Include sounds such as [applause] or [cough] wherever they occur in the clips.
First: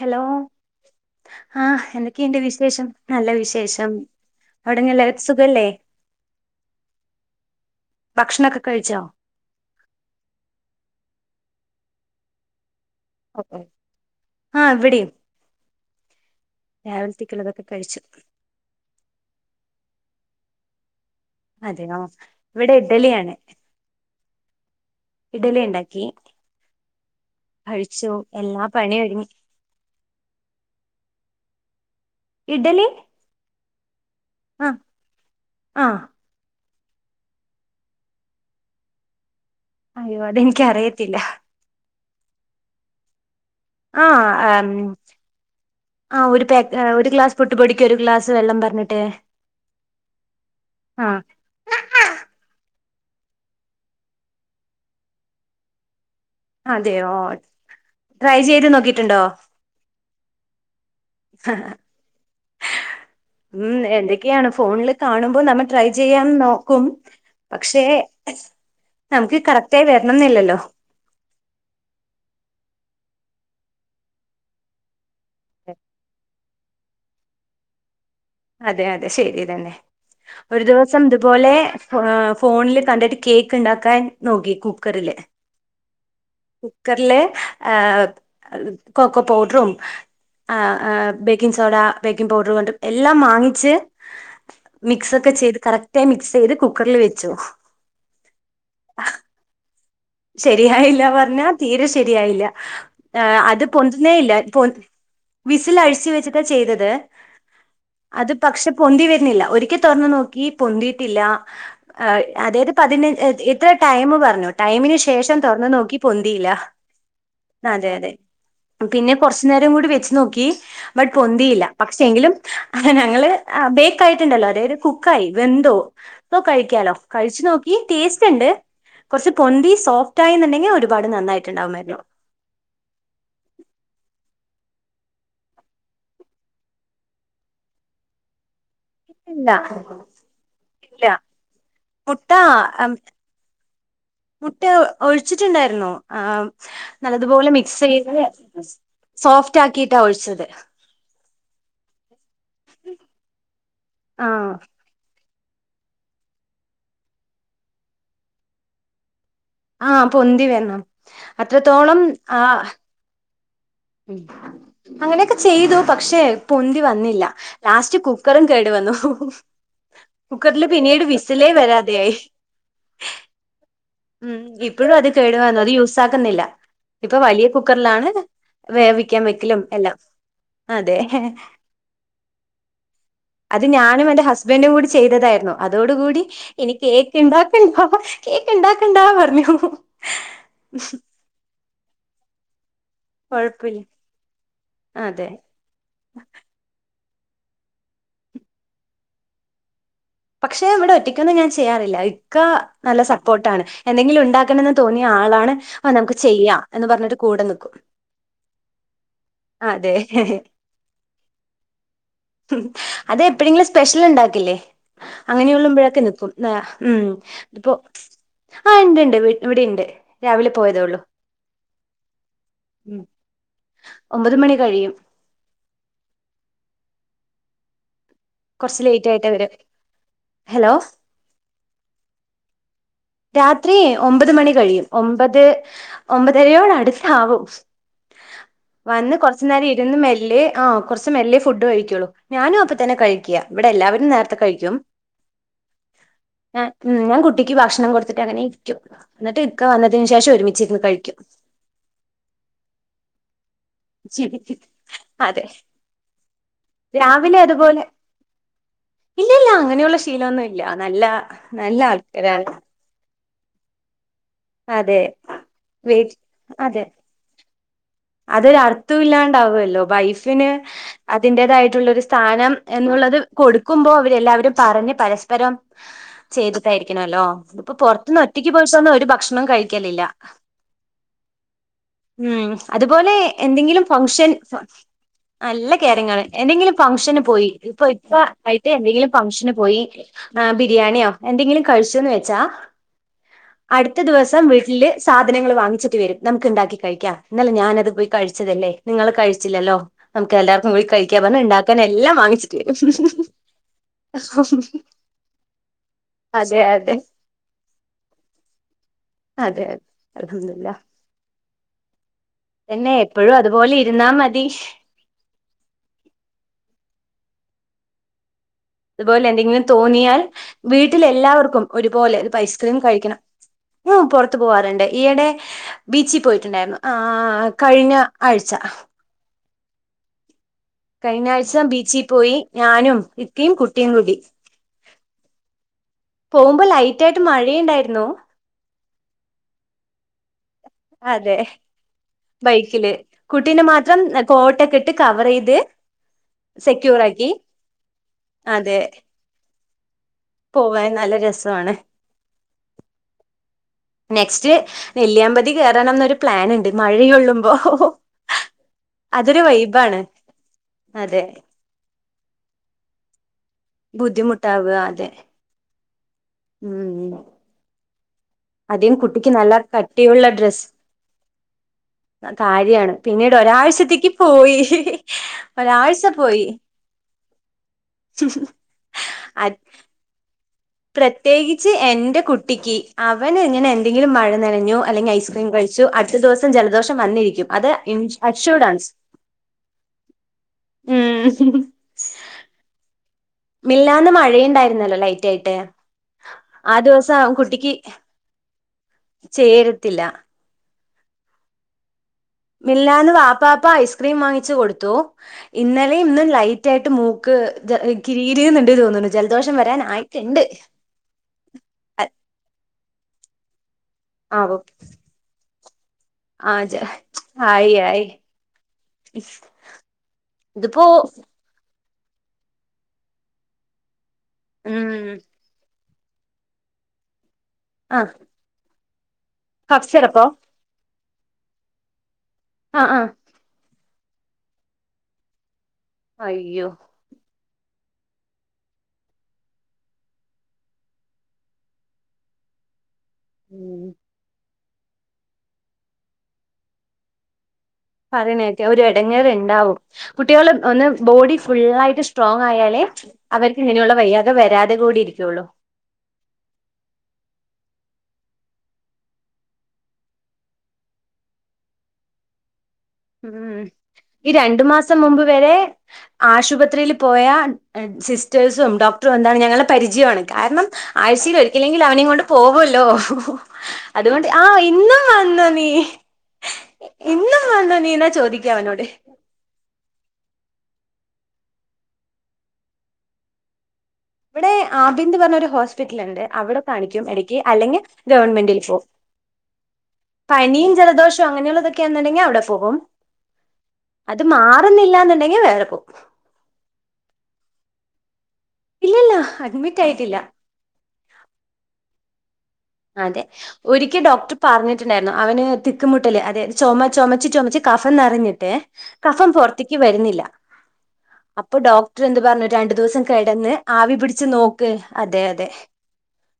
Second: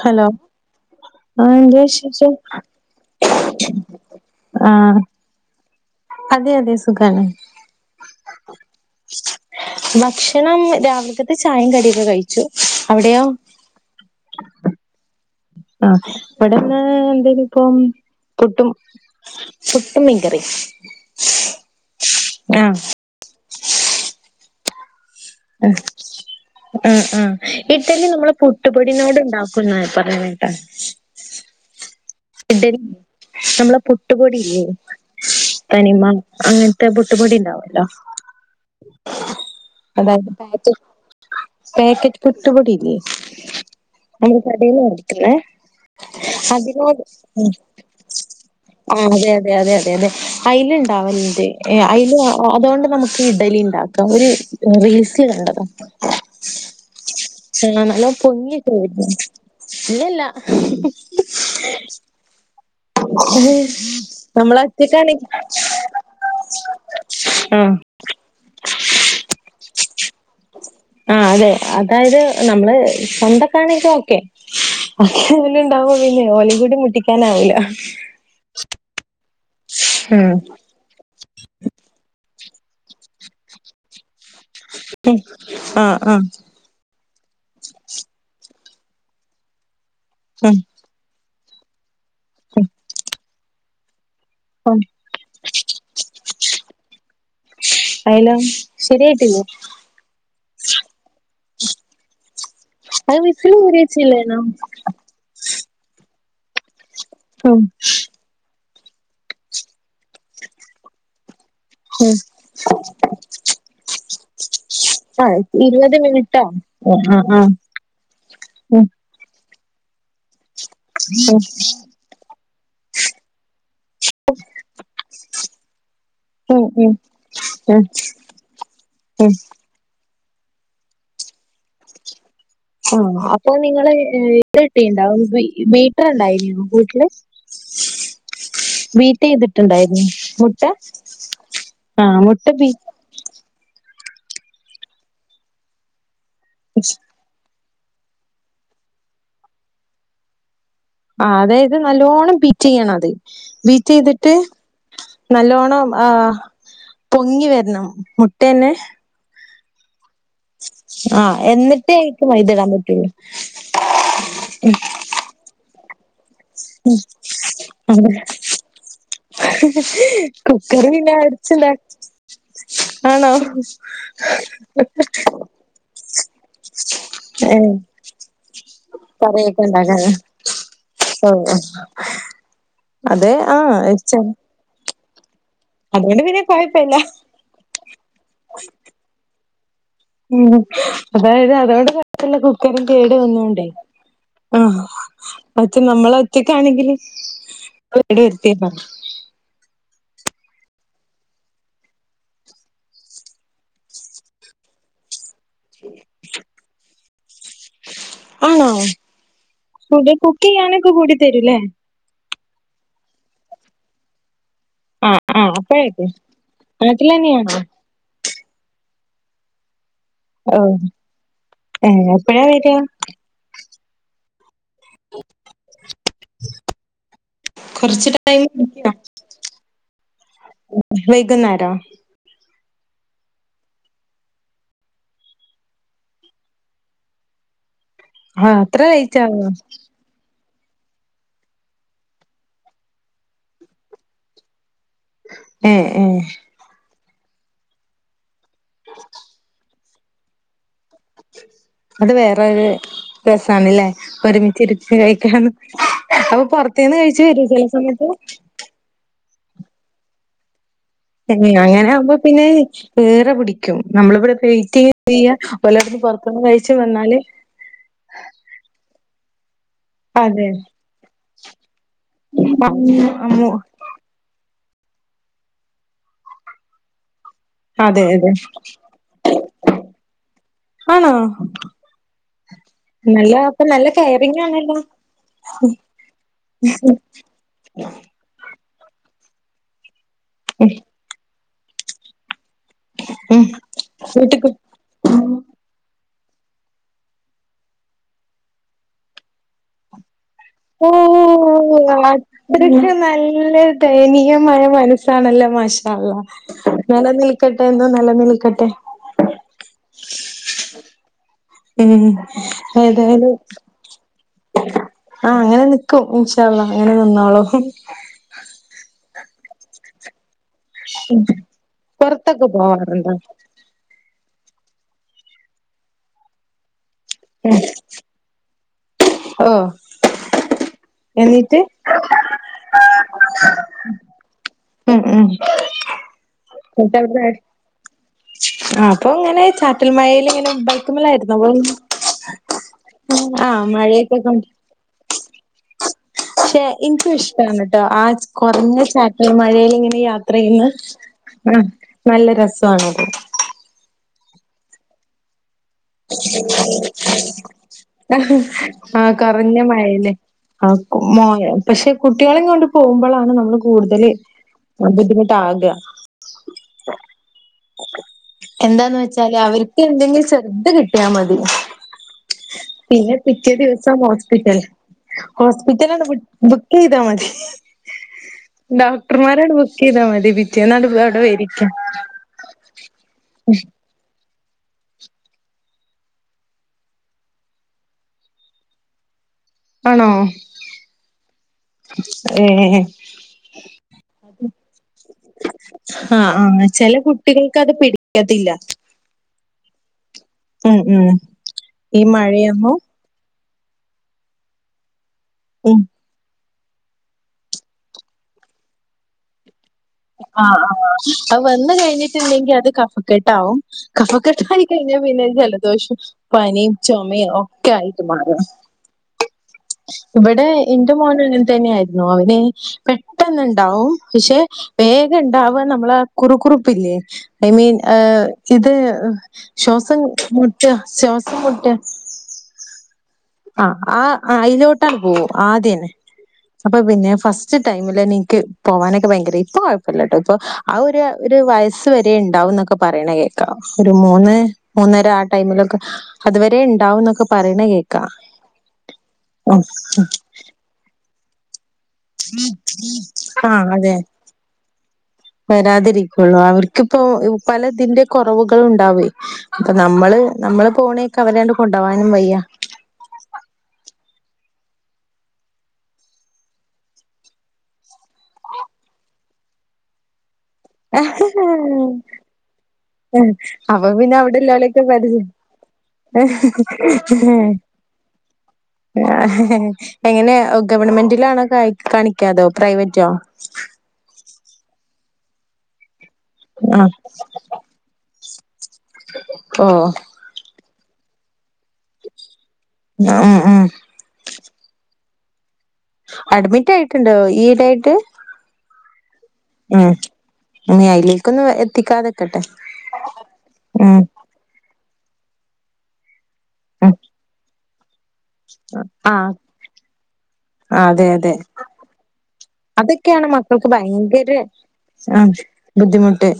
Hello ആഹ് എന്ത് ആഹ വിശേഷം എന്തൊക്കെയുണ്ട് വിശേഷം നല്ല വിശേഷം ആഹ് അവിടെന്നഎല്ലാവർക്കും സുഖല്ലേ അതെ അതെ സുഖാണ് ഭക്ഷണൊക്കെ കഴിച്ചോ ഭക്ഷണം രാവിലത്തെ ചായയും കടിയൊക്കെ കഴിച്ചു അവിടെയോ ഓ ആഹ ഇവിടിം ആ ഇവിടെന്ന് എന്തായാലും ഇപ്പം കഴിച്ചു പുട്ടും പു ട്ടും മീൻകറി അതെയോ ഇവിടെ ഇഡലിയാണ് ഇഡലി ഉണ്ടാക്കി ഉം ഉം ഇഡലി കഴിച്ചു നമ്മള് എല്ലാ പണിയും പുട്ടുപൊടിനോട് ഒരുങ്ങി ഉണ്ടാക്കുംന്ന പറഞ്ഞ കേട്ടാ ഇഡ ഇഡലി നമ്മളെ പുട്ടുപൊടില്ലേ ആഹ് ആഹ് തനിമ അങ്ങനെ പുട്ട്പൊടിണ്ടാവല്ലോ അയ്യോ അതായത് പാക്കറ്റ് അതെനിക്കറിയത്തില്ല പാക്കറ്റ് പുട്ടുപൊടില്ലേ ആ നമ്മള് കടേന്ന് മേടിക്കുന്നെ ആ അതിനോട് ഒരു ഗ്ലാസ് ഉം പുട്ട്പൊടിക് ഒരു ഗ്ലാസ് വെള്ളം ആ പറഞ്ഞിട്ട് അതെ അതെ അതെതെ അതെ ആഹ് അത്തിലുണ്ടാവലുണ്ട് അയില് അതൊണ്ട് നമുക്ക് ഇഡലി ഉണ്ടാക്കാം ഒരു റീൽസിൽ കണ്ടതാ അതെ ഓ ആഹ നല്ല പൊങ്ങിപോകും ഇല്ലല്ല ഉം എന്തൊക്കെയാണ് നമ്മളെ ഫോണില് ഒറ്റക്കാണെങ്കിൽ കാണുമ്പോൾ നമ്മ ട്രൈ ചെയ്യാൻ നോക്കും പക്ഷേ ആഹ നമുക്ക് കറക്റ്റ ആയി വരണംന്നില്ലല്ലോ ആ അതെ അതായത് നമ്മള് സ്വന്തക്കാണെങ്കി ഓക്കെ ബാക്കിള്ളോൽ ഇണ്ടാവുമോ പിന്നെ ഓല കൂടി മുട്ടിക്കാനാവില്ല അതെ അതെ ശരിതന്നെ ഒരു ദിവസം ഇതുപോലെ ഫോണില് കണ്ടിട്ട് കേക്ക് ഉണ്ടാക്കാൻ നോക്കി ഉം. കുക്കറില് ആ ആ കുക്കറിലെ കൊക്കോ പൗഡറും ഉം. ബേക്കിംഗ് സോഡ ബേക്കിംഗ് പൗഡർ കൊണ്ട് എല്ലാം വാങ്ങിച്ച് ഉം. മിക്സ് ഒക്കെ ചെയ്ത് കറക്റ്റയി മിക്സ് ചെയ്ത് കുക്കറിൽ വെച്ചു അയലോ ശരിയായിട്ടില്ലേ ശരിയായില്ല പറഞ്ഞാ തീരെ ശരിയായില്ല വിസിൽ അത് ഊരി പൊന്തുന്നേ ഇല്ല വെച്ചില്ലേനോ വിസിൽ അഴിച്ചു വെച്ചിട്ടാ ചെയ്തത് ഹം അത് പക്ഷെ പൊന്തി വര്ന്നില്ല ഒരിക്കെ തൊർന്നു നോക്കി പൊന്തിയിട്ടില്ല ഉം. ആഹ് അതായത് പതിനൻ ഇത്ര ടൈം പറഞ്ഞു ടൈമിന് ശേ ആ ശേഷം തൊർന്നു ഇരുപത് നോക്കി മിനിറ്റോ പൊന്തിയില്ല ആ ആ ആ അതെഅതേ ഉം. പിന്നെ കൊർച്ച് ച്ചു നേരോം കൂടി വെച്ച് നോക്കി ബട്ട് പൊന്തിയില്ല പക്ഷേ എങ്കിലും ഞങ്ങള് ബേക്ക് ആയിട്ടുണ്ടല്ലോ അതായത് കുക്കായി വെന്തോ സൊ കഴിക്കാലോ കഴിച്ചു നോക്കി ടേസ്റ്റ്ണ്ട് കൊർച്ച് പൊന്തി സോ ഫ്റ്റായിന്നുണ്ടെങ്കി ഒരുപാട് നന്നായിട്ടുണ്ടാകുമായിരുന്നു ആഹ് അപ്പൊ നിങ്ങള് ഇതിട്ടിണ്ടാവും ബീറ്റർണ്ടായിരുന്നു വീട്ടില് ബീറ്റ് ഇല്ല ചെയ്തിട്ടുണ്ടായിരുന്നു മുട്ട ഇല്ല ആ മുട്ട ബീ മുട്ട ഒഴിച്ചിട്ടുണ്ടായിരുന്നു ആഹ് നല്ലതുപോലെ മിക് സ് ചെയ്ത് സോഫ്റ്റ് ആക്കിട്ടാ ഒഴിച്ചത് ആഹ് അതായത് നല്ലോണ്ണം ബീറ്റ് ചെയ്യണം അത് ബീറ്റ് ചെയ്തിട്ട്- ആഹ് നല്ലോണം ആ പൊങ്ങി വരണം മുട്ടന്നെ- ആ പൊന്തി വരണം ആഹ് എന്നിട്ടേ അത്രത്തോളം അയിക്ക് ആ- മൈദ ഇടാൻ പറ്റുള്ളൂ അങ്ങനെയൊക്കെ ചെയ്തു പക്ഷെ പൊന്തി വന്നില്ല ലാസ്റ്റ് കുക്കറും കേടു വന്നു കുക്കറിൽ കുക്കറ് പിന്നീട് പിന്നെ വിസിലേ അടിച്ചില്ല വരാതെയായി ആണോ ഉം ഇപ്പോഴും അത് കേടു വന്നു അത് യൂസ് ആക്കുന്നില്ല ഇപ്പൊ വലിയ ഏഹ് കുക്കറിലാണ് വേവിക്കാൻ വെക്കലും കറിയൊക്കെ എല്ലാം ഉണ്ടാക്കാന് അതേ ഓഹ് അത് ഞാനും എന്റെ ഹസ്ബൻഡ് കൂടി ചെയ്തതായിരുന്നു അതോടുകൂടി അതുകൊണ്ട് പിന്നെ ഇനി കൊഴപ്പല്ല കേക്ക്ണ്ടാക്കണ്ട കേക്ക് ഇണ്ടാ ഉം അതായത് അതോടു പ [unintelligible] ട്ടുള്ള കു ക്ക് കേട് വന്നൊണ്ടേ കൊഴപ്പില്ല ആ അതെ പക്ഷേ നമ്മള് ഒറ്റക്കാണെങ്കില്- ഇങ്ങള് കെട് വരുത്തിയതാ പക്ഷെ ഇവിടെ ഒറ്റയ്ക്കൊന്നും ഞാൻ ചെയ്യാറില്ല ഇക്ക നല്ല സപ്പോർട്ടാണ് എന്തെങ്കിലും ഉണ്ടാക്കണെന്ന് തോന്നിയ ആളാണ്- ആ നമുക്ക് ചെയ്യാം എന്ന് പറഞ്ഞിട്ട്- കൂടെ നിക്കും ആണോ അതെ ഫുഡ് കുക്ക് ചെയ്യാനൊക്കെ കൂടി തരൂല്ലേ അത് എപ്പഴെങ്കിലും സ്പെഷ്യൽ ഉണ്ടാക്കില്ലേ ആഹ് ആഹ് അങ്ങനെയുള്ളപ്പൊഴൊക്കെ അപ്പഴേക്ക് നിക്കും ഉ നാട്ടിലെന്നെയാണോ ഇപ്പോ- ആ ഇണ്ട് ഇണ്ട് വീ ഇവിടെ ഇണ്ട് രാവിലെ പോയതേ ഒള്ളു ഏ എപ്പഴാ വര്ക ഒമ്പത് മണി കഴിയും കുറച്ച് ട്ട കുറച്ച് ലേറ്റ് ആയിട്ടേ വര ഹലോ വൈകുന്നേര രാത്രി ഒമ്പത് മണി കഴിയും ഒമ്പത് ഒമ്പതരയോട് അടുത്താവും ആഹ് അത്ര വന്ന് ലേറ്റ് ആവോ കൊറച്ചു നേരം ഇരുന്ന് മെല്ലേ ആ കുറച്ച് മെല്ലേ ഫുഡ് കഴിക്കുള്ളൂ ഞാനും അപ്പ തന്നെ കഴിക്കിയ ഇവിടെ എല്ലാവരും നേരത്തെ കഴിക്കും ഏഹ് ഏഹ് ഞാൻ ഉം ഞാൻ കുട്ടിക്ക് ഭക്ഷണം കൊടുത്തിട്ട് അങ്ങനെ ഇരിക്കും എന്നിട്ട് ഇക്കാ വന്നതിനു ശേഷം ഒരുമിച്ചിരുന്ന് കഴിക്കും അത് വേറൊരു രസാണല്ലേ ഒരുമിച്ചിരിച്ച് അതെ കഴിക്കാന്ന് അപ്പൊ പുറത്തുന്ന് കഴിച്ചു വരൂ ചില സമയത്ത് ഇല്ല ഇല്ല അങ്ങനെയുള്ള ശീലമൊന്നും ഇല്ല നല്ല അ നല്ല അങ്ങനെ ആകുമ്പോ പിന്നെ ആൾക്കാരാണ് പിടിക്കും നമ്മളിവിടെ വെയിറ്റ് അതെ ചെയ്യ വല്ലടുത്തുന്നും വെയിറ്റ് പുറത്തുന്ന് കഴിച്ചു വന്നാല് അതൊരു അർത്ഥം ഇല്ലാണ്ടാവുല ല്ലോ വൈഫിന് അതെ അതിന്റേതായിട്ടുള്ള ഒരു സ്ഥാനം അമ്മു എന്നുള്ളത് അമ്മു കൊടുക്കുമ്പോ അവരെല്ലാവരും പറഞ്ഞ് പരസ്പരം ചെയ്തിട്ടായിരിക്കണോല്ലോ ഇപ്പൊ അതെ പുറത്തന്ന് അതെ ഒറ്റക്ക് പോയിട്ടൊന്നും ഓര് ഭക്ഷണം കഴിക്കലില്ല. ആണോ ഉം അതുപോലെ നല്ല അപ്പൊ എന്തെങ്കിലും നല്ല ഫങ്ഷൻ കെയറിങ് ഫ ആണല്ലോ നല്ല കേറിങ്ങാണ് എതെങ്കിലും ഫംഗഷന് പോയി ഇപ്പ ഇപ്പ എതെങ്കിലും ഫംഗ്ഷന് പോയി ബിരിയാണിയോ എന്തെങ്കിലും കഴിച്ചോന്ന് വെച്ചാ ഉം അടുത്ത ദിവസം വീട്ടിക്ക് വീട്ടില് സാധനങ്ങൾ വാങ്ങിച്ചിട്ട് വരും നമുക്ക് ഉണ്ടാക്കി കഴിക്കാം ഇന്നലെ ഞാൻ അത് പോയി കഴിച്ചതല്ലേ നിങ്ങള് കഴിച്ചില്ലല്ലോ നമുക്ക് എല്ലാർക്കും കൂടി ഓ കഴിക്കാ പറഞ്ഞ് ഉണ്ടാക്കാൻ എല്ലാം വാങ്ങിച്ചിട്ട് അത്രക്ക് വരും. ണല്ലേ മാഷഅള്ളാ അതെ അതെ നിലനിൽക്കട്ടെ എന്നും നിലനിൽക്കട്ടെ അതെ അതെ അൽഹംദുരില്ല ഏ എന്നെ എപ്പോഴും അതുപോലെ ഇരുന്നാ മതി. ആഹ് അങ്ങനെ നിക്കും ഇഷഅള്ളാ അങ്ങനെ നിന്നോളും. തുപോലെ എന്തെങ്കിലും തോന്നിയാൽ വീട്ടിലെല്ലാവർക്കും ഒരുപോലെ ഒരു പുറത്തൊക്കെ ഐസ്ക്രീം പോവാറുണ്ടോ? കഴിക്കണം ഞാൻ പെറ ത്ത് പോകാറുണ്ട് ഈയിടെ ബീച്ചിൽ പോയിട്ടുണ്ടായിരുന്നു ആ കഴിഞ്ഞ ആഴ്ച്ച ഓഹ് കഴിഞ്ഞ ആഴ്ച ബീച്ചിൽ പോയി ഞാനും ഇക്കയും കുട്ടിയും കൂടി ഉം ഉം പോകുമ്പോ ലൈറ്റ് ആയിട്ട് മഴയുണ്ടായിരുന്നു. ആ അപ്പൊ അങ്ങനെ ചാറ്റൽ മഴയിൽ ഇങ്ങനെ ബൈക്കുമ്മലായിരുന്നു അതെ അപ്പൊ ബൈക്കില് ആ കുട്ടീനെ മാത്രം മഴയൊക്കെ കോട്ടോക്കെ ഇട്ട് കവർ ചെയ്ത് ക്ഷെ സെക്യൂർ എനിക്കും ആക്കി ഇഷ്ടാണട്ടോ ആ കുറഞ്ഞ അതെ ചാറ്റമയേൽ ഇങ്ങനെയാ ത്രയ്യിന്ന് പോവാൻ നല്ല ആഹ് രസമാണ് നല്ല രസാണോത്. നെക്സ്റ്റ് നെല്ലിയാപതി തി കറണംന്നൊരു പ്ലൻ ഉണ്ട് മഴയൊള്ളുമ്പോ. ആ അതൊരു കുറഞ്ഞ വൈബാണ്. മഴയില് ആ മോ അതെ പക്ഷെ കുട്ടികളെയും കൊണ്ട് പോകുമ്പോഴാണ് നമ്മള് കൂടുതൽ ബുദ്ധിമുട്ടാവുക അതെ ബുദ്ധിമുട്ട് ആവുക ഉം അധികം എന്താന്ന് കുട്ടിക്ക് വെച്ചാല് നല്ല അവർക്ക് കട്ടിയുള്ള എന്തെങ്കിലും ഡ്രസ്സ് ചെറുത് കിട്ടിയാൽ മതി കാര്യാണ് പിന്നെ പിന്നീട് പിറ്റേദിവസം ഒരാഴ്ചത്തേക്ക് ഹോസ്പിറ്റൽ പോയി ഒരാഴ്ച ഹോസ്പിറ്റലാണ്ട് പോയി ബുക്ക് ചെയ്ത് തെ മതി ഡോക്ടർമാരാണ് ബുക്ക് യ്താ മതി പി പ്രത്യേകിച്ച് എൻ്റേ കുട്ടിക്ക് അവന് ഇങ്ങനെ എന്തെങ്കിലും മഴ നനഞ്ഞു അല്ലെങ്കിൽ ഐസ്ക്രീം കഴിച്ചു അടുത്ത ദിവസം ജലദോഷം വന്നിരിക്കും ഇൻ അച്ചൂടാണ് ആണോ ഏ മിഞ്ഞാന്ന് മഴയുണ്ടായിരുന്നല്ലോ ലൈറ്റ് ആയിട്ട് ആഹ് ആഹ് ആ ചെല ദിവസം കുട്ടികൾക്ക് അത് കുട്ടിക്ക് പിടിക്കത്തില്ല. ചേരത്തില്ല ഉം ഉം ഈ മഴയൊന്നും മിഞ്ഞാന്ന് വാപ്പാപ്പ ഐസ്ക്രീം വാങ്ങിച്ചു കൊടുത്തു. ഉം ഇന്നലെ ഇന്നും ലൈ തൃയായിട്ട് മൂക്ക് കിരീകിരൂന്നുണ്ട് തോന്നുന്നു ജലദോഷം വരാനാ ആ ആ അത് വന്ന് കഴിഞ്ഞിട്ടിണ്ടെങ്കിൽ അത് കഫക്കെട്ടാവും ആവും കഫക്കെട്ടായി കയിഞ്ഞാൽ പിന്നെ ജലദോഷം ആ പനിം ചോമ ഒക്കെ ആയി ആയിട്ട് ആയി മാറും ഇവിടെ ഇതിപ്പോ എന്റെ മോന് അങ്ങനെ തന്നെയായിയിരുന്നു അവന് പെട്ടെന്നുണ്ടാവും പ്ക്ഷെ ഉം വേഗം ണ്ടാവ നമ്മളെ കുറു കുറുപ്പില്ലേ ഐ മീൻ ആ എഹ് ചിത് ശ്വാസം കഫ്സിറപ്പോ മുട്ടാ ശ്വാസം മുട്ട് അഹ് ആഹ് ആഹ് അയ്നോട്ടാണ് പോകും ആദ്യേന്നെ. അയ്യോ അപ്പൊ പിന്നെ ഫസ് ഉച്ച ടൈമില് എനിക്ക് പോവാനൊക്കെ ഭയങ്കര ഇപ്പ കുഴപ്പമില്ലട്ടോ ഇപ്പൊ ആ ഒരു ഒരു വയസ്സ് വരെ ഉണ്ടാവുംന്നൊക്കെ പറിണേ കേൾക്കാം ഉം ഒരു മൂന്ന് മൂന്നര ആ ടൈമിലൊക്കെ അതുവരേ ണ്ടാവുംന്നൊക്കെ പറയണ കേക്ക പറയ്ണേക്കെ ഒരു എടങ്ങേർണ്ടാവും കുട്ടികള് ഒന്ന് ബോഡി ഫുള്ളായിട്ട് സ്ട്രോങ് ആയാലേ അവർക്ക് ആഹ് ഇങ്ങനെയുള്ള അതെ. വയ്യാകെ വരാതെ കൂടി ഇരിക്കുള്ളൂ വരാതിരിക്കുള്ളൂ. അവർക്കിപ്പോ പല ഇതിന്റെ കുറവുകളും ഉണ്ടാവേ അപ്പൊ നമ്മള് നമ്മള് പോണേക്കെ അവരണ്ട് കൊണ്ടവാനും വയ്യ ഉം ഈ രണ്ടു മാസം മുമ്പ് വരേ ആശുപത്രിയിൽ പോയ സിസ്റ്റേഴ്സും ഡോക് എന്താണ് ഞങ്ങളെ പരിചയാണ് കാരണം ആഴ്ചയിൽ ഒരിക്കലെങ്കിൽ അവനെകൊണ്ട് പോവല്ലോ ഹ അപ്പൊ അതുകൊണ്ട് ആ ഇന്നും ഇന്നാ നീ ഇന്നും വന്നോ നീ എന്നാ ചോദിക്കാ അവനോട് എങ്ങനെയാ ഗവൺമെന്റിലാണോ കായ്ക കാണിക്കാതോ പ്രൈവറ്റോ ഇവിടെ ആബിന്ദ് പറഞ്ഞ ഒരു ഹോസ്പിറ്റൽണ്ട് അവിടെ കാണിക്കും എടക്ക് അല്ലെങ്കി ഗവൺമെന്റിൽ പോകും ഓഹ് ജലദോഷം അങ്ങനെയുള്ളതൊക്കെന്നുണ്ടെങ്കിൽ അവിടെ പോകും ഉം ഉം അത് മാറുന്നില്ലാന്ന് എങ്കി വേറെപ്പോകും അഡ്മിറ്റായിട്ടുണ്ടോ ഈയിടായിട്ട് ഇല്ലില്ലാഹ് ഉം ഇനിഅയിലേക്കൊന്നും എത്തിക്കാതെക്കട്ടെ അതെ ഉം ഒരിക്കൽ ഡോക്ടർ പറഞ്ഞിട്ടുണ്ടായിരുന്നു അവന് തിക്കുമുട്ടല്ലേ അതെ ചുമ ഉം ചുമച്ച ചുമച്ച് ന്നറിഞ്ഞിട്ടേ കഫം ആഹ് പുറത്ത്ക്ക് വരുന്നില്ല അതെ അതെ അപ്പൊ ഡോക്ടർ എന്ത് പറഞ്ഞു രണ്ടു ദിവസം അതൊക്കെയാണ് കിടന്ന് മക്കൾക്ക് ആവി പിടിച്ചു ഭയങ്കര നോക്ക് അതെ ആഹ് അതെ ബുദ്ധിമുട്ട്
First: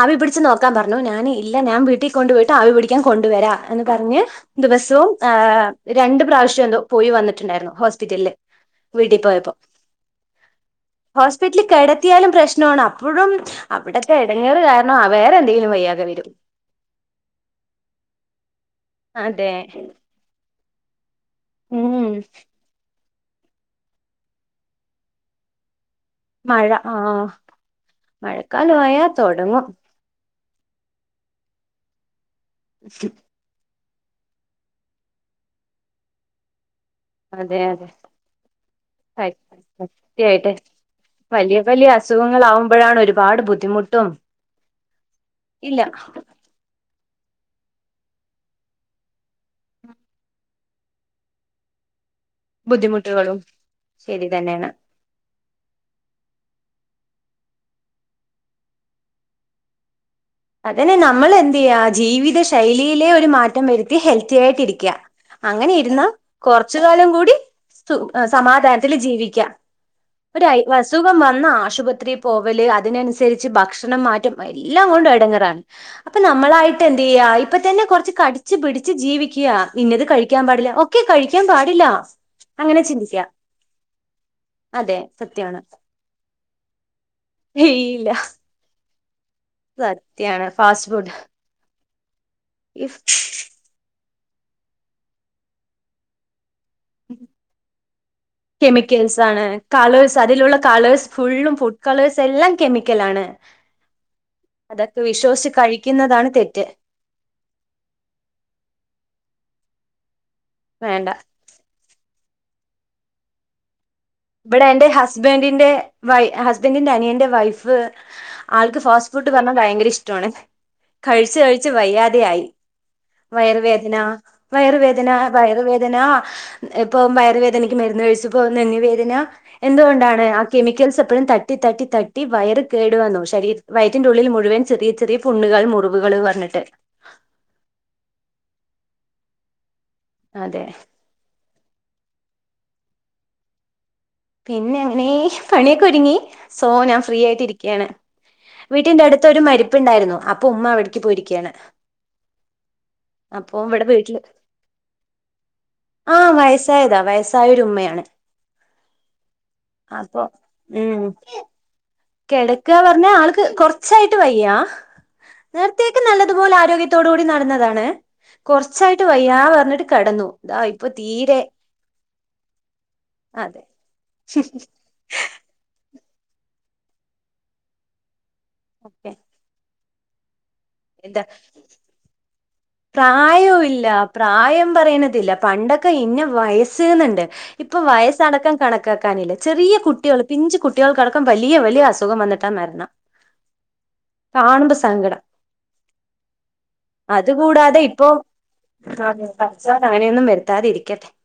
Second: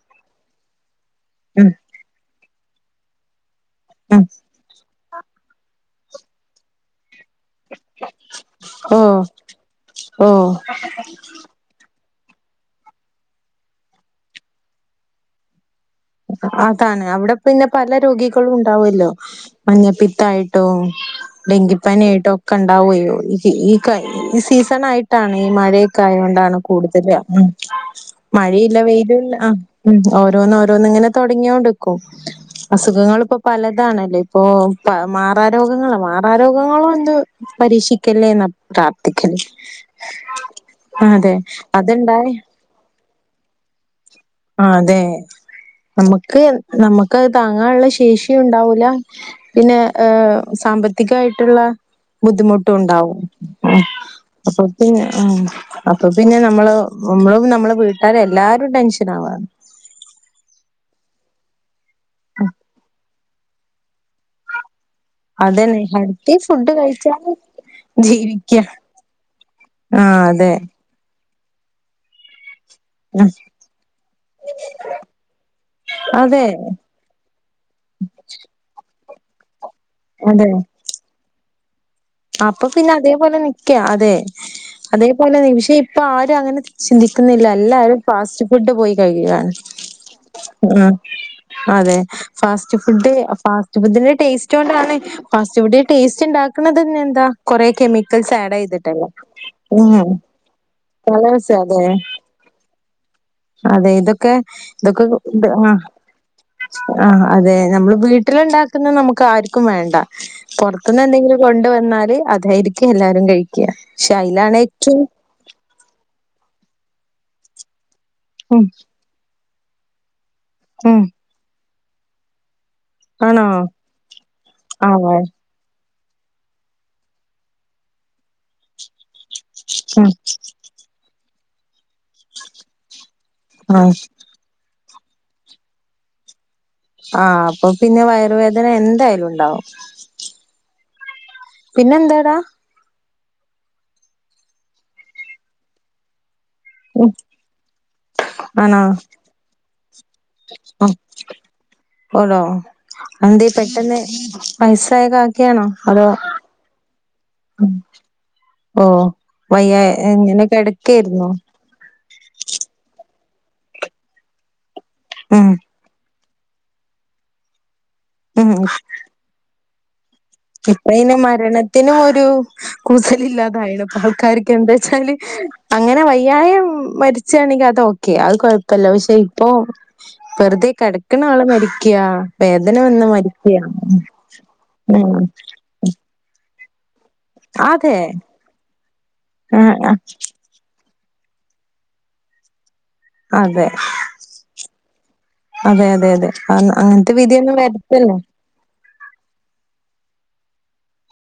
ആവി പിടിച്ച് നോക്കാൻ പറഞ്ഞു ഞാന് ഇല്ല ഉം ഞാൻ വീട്ടികൊണ്ടു പോയിട്ട് ആവി പിടിക്കാൻ കൊണ്ടുവരാ എന്ന് പറഞ്ഞ് ഉം ദിവസവും ഏ രണ്ട് പ്രാവശ്യംന്തോ പോയി വന്നിട്ട് റ്റണ്ടായിരുന്നു ഹോസ്പിറ്റലിൽ ഓ വീട്ടിൽ പോയപ്പോ. ഓ ഹോസ്പിറ്റൽ കെട ത്തിയാലും പ്രശ്നാണ് അപ്പോഴും അവിടത്തെ ഇടങ്ങേറ് കാരണം വേറെ എന്തെങ്കിലും വയ്യ അതാണ് അവിടെ പിന്നെ പല രോഗികളും ഉണ്ടാവല്ലോ അതെ മഞ്ഞപ്പിത്തായിട ട്ടോ ഉം ഡെങ്കിപ്പനിആയിട്ടോ ഒക്കെ ഉണ്ടാവോയ് ഈ ഈ ക ഈ സീസൺ ആയിട്ടാണ് ഈ മഴേ ക്കായോണ്ടാണ് മഴ കൂടുതൽ ആഹ് ഉം മഴയില്ല മഴക്കാലമായാ വെയിലുല്ല അ തൊടങ്ങും ഉം ഓരോന്ന് ഓ രോന്ന്ങ്ങനെ തുടങ്ങിയോണ്ട്‌ക്കും അസുഖങ്ങൾപ്പോ പല താണല്ലോ ഇപ്പോ മാറാരോഗങ്ങള മാറാരോഗങ്ങള ണ്ട്‌ അതെ അതെ പരീക്ഷിക്കല്ലേന്ന പ്രാർത്ഥിക്കല് സത്യായിട്ട് അതെ വലിയ വലിയ അത്ണ്ടായി അസുഖങ്ങളാവുമ്പഴാണ് ഒരുപാട് ബുദ്ധിമുട്ടും ആ അതെ ഇല്ല നമുക്ക് നമ്മ ക്കത് താങ്ങാനുള്ള ശേഷിയുണ്ടാവൂല പിന്നെ ഏ സാമ്പത്തികായിട്ടുള്ള ബുദ്ധിമുട്ടുണ്ടാവും ബുദ്ധിമുട്ടുകളും അ ശരി അപ്പൊ തന്നെയാണ് പിന്നെ അ അപ്പൊ പിന്നെ നമ്മള് നമ്മളും നമ്മളെ വീട്ടുകാരല്ലാരും ടെൻഷൻ ആവാ അതന്നെ നമ്മൾ എന്ത്യ്യാ ജീവിത ശൈലിയിലേ ഒരു മാറ്റം വരുത്തി ഹെൽത്തി ആയിട്ടിരിക്ക അങ്ങനെ അതന്നെ ഇരുന്നാ ഹെൽത്തി ഫുഡ് കൊറച്ച് കാലം കഴിച്ചാല് കൂടി സു ജീവിക്ക സമാധാനത്തിൽ ജീവിക്ക ആഹ് ഒരു അതെ അയ് അസുഖം വ ന്നാ ആശുപത്രി പോവല് അതിനനുസരിച്ച് ഭക്ഷണം മാറ്റം എല്ലാം കൊണ്ടും എ അപ്പൊ അതെ നമ്മളായിട്ട് എന്ത്യ്യാ ഇപ്പ തന്നെ കുറച്ച് കടിച്ചു പിടിച്ച് ജീവിക്ക്യാ ഇന്നത് കഴിക്കാൻ അതെ പാടില്ല ഒക്കെ കഴിക്കാൻ പാടില്ല അപ്പൊ അങ്ങനെ പിന്നെ ചിന്തിക്കുക അതേപോലെ നിക്കാ അതെ അതെ അതേപോലെ നി സത്യാണ് പഷേ ഇപ്പൊ ആരും അങ്ങനെ ചിന്തിക്കുന്നില്ല എല്ലാരും ഇല്ല ഫാസ്റ്റ് ഫുഡ് പോയി കഴിക്കുകാണ് സത്യാണ് ഫാസ്റ്റ് ഉം ഫുഡ് അതെ ഫാസ്റ്റ് ഫുഡ് ഫാസ്റ്റ് ഫുഡിന്റെ ടേസ്റ്റോണ്ടാണ് ഫാസ്റ്റ് ഫുണ്ടിന് ടേസ്റ്റ്ണ്ടാ ക്ക്ണത് തന്നെ എന്താ കൊറേ കെമിക്കൽസ് ആഡയ്തിട്ടല്ലേ കെമിക്കൽസ് ആണ് കളേഴ്സ് അതിലുള്ള കളേഴ്സ് ഫുള്ളും ഫുഡ് കളേഴ്സ് എല്ലാം കെമിക്കലാണ്. അതെ ഇതൊക്കെ അതൊക്കെ ഇതൊക്കെ ഇ വിശ്വസിച്ച് ആ കഴിക്കുന്നതാണ് തെറ്റ് ആ അതെ നമ്മള് വീട്ടിലിണ്ടാ ക്ക്ന്ന നമ്ക്ക് ആര് ക്കും വേണ്ട പൊർത്തിന്ന് വേണ്ട എന്തെങ്കിലും കൊണ്ട് വന്നാല് അതായിരിക്കും എല്ലാരും കഴിക്ക. ഇവിടെ എന്റെ ഹസ്ബൻ്റിന്റെ വൈ ഹസ്ബന്റിന്റെ അനിയന്റെ വൈഫ് ഉം ആൾക്ക് ഫാസ്റ്റ് ഫുഡ് പർഞ്ഞാ ഭയങ്കര ഇഷ്ടോണ് ഉം കഴിച്ച് കഴിച്ച് വയ്യാതെ ആയി. ആണോ വയറുവേദന ആ വയറുവേദന വയറുവേ ദന ഇപ്പം വയറുവേദനയ്ക്ക് മരുന്ന് കഴിച്ചുപ്പോ നെഞ്ഞ് വേദന ഉം എന്തുകൊണ്ടാണ് ആ കെമിക്കൽസ് എപ്പഴും തട്ടി തട്ടി തട്ടി വയറ് കേടു വന്നു ശരീ ആ വയറ്റിറെ ഉള്ളിൽ മുഴുവൻ ചെറിയ ചെറിയ പുണ്ണുകൾ മുറിവുകൾ പറഞ്ഞിട്ട് ആഹ് അപ്പൊ പിന്നെ വയറുവേദന എന്തായാലും ഉണ്ടാവും അതെ പിന്നെന്താടാ പിന്നെ അങ്ങനെ പണിയൊക്കെ ഒരുങ്ങി സോ ഞാൻ ഉം ഫ്രീ ആയിട്ട് ഇരിക്കയാണ് ആണോ വീട്ടിന്റെ അടുത്ത് ഒരു മരിപ്പ്ണ്ടായിരുന്നു ആ [unintelligible] എന്തേ അപ്പൊ ഇവിടെ പെട്ടെന്ന് വീട്ടില് വയസ്സായ കാക്കയാണോ അതോ ആഹ് വയസ്സായതാ വയസ്സായൊരു ഉമ്മയാണ് ഓ വയ്യ ഇങ്ങനെ കിടക്കായിരുന്നു കിടക്ക പറഞ്ഞാ ആൾക്ക് കൊറച്ചായിട്ട് വയ്യാ ഉം നേരത്തേക്ക് നല്ല തു പോലെ ആരോഗ്യത്തോട് കൂടി നടന്നതാണ് ഉം കുറച്ചായിട്ട് വയ്യാ പറഞ്ഞിട്ട് കെടന്നു ഇതാ ഇപ്പൊ ഇപ്പ അയ്‌ന് തീരെ മരണത്തിനും ഒരു കൂസൽ അതെ ഇല്ലാതായിണ് ഇപ്പ ആൾക്കാർക്ക് എന്താച്ചാല് അങ്ങനെ വയ്യായം മരിച്ചാണെങ്കി അത ഓക്കെ അത് കൊഴപ്പല്ല ഓക്കെ പക്ഷെ ഇപ്പൊ വെറുതെ കെടക്ക്ണ എന്താ ആള് മരിക്ക [unintelligible] വേദന വന്ന് മരിക്ക പ്രായവും ഇല്ല പ്രായം ഉം പറയണതില്ല പണ്ടൊക്കെ ഇന്ന വയസ്ന്നുണ്ട് ഇപ്പൊ അതെ വയസടക്കം കണക്കാക്കാനില്ല ആ ചെറിയ കുട്ടികൾ പിഞ്ച് കുട്ടികൾ കണ വലിയ വലിയ അസുഖം വന്നിട്ടാ മരണം അതെ കാണുമ്പോ സങ്കടം അതെ അതെ അതെ അ അങ്ങനത്തെ വി അതുകൂടാതെ ഇപ്പൊ ആ പടച്ചോൻ അങ്ങനെയൊന്നും വരുത്താതെ ഇരിക്കട്ടെ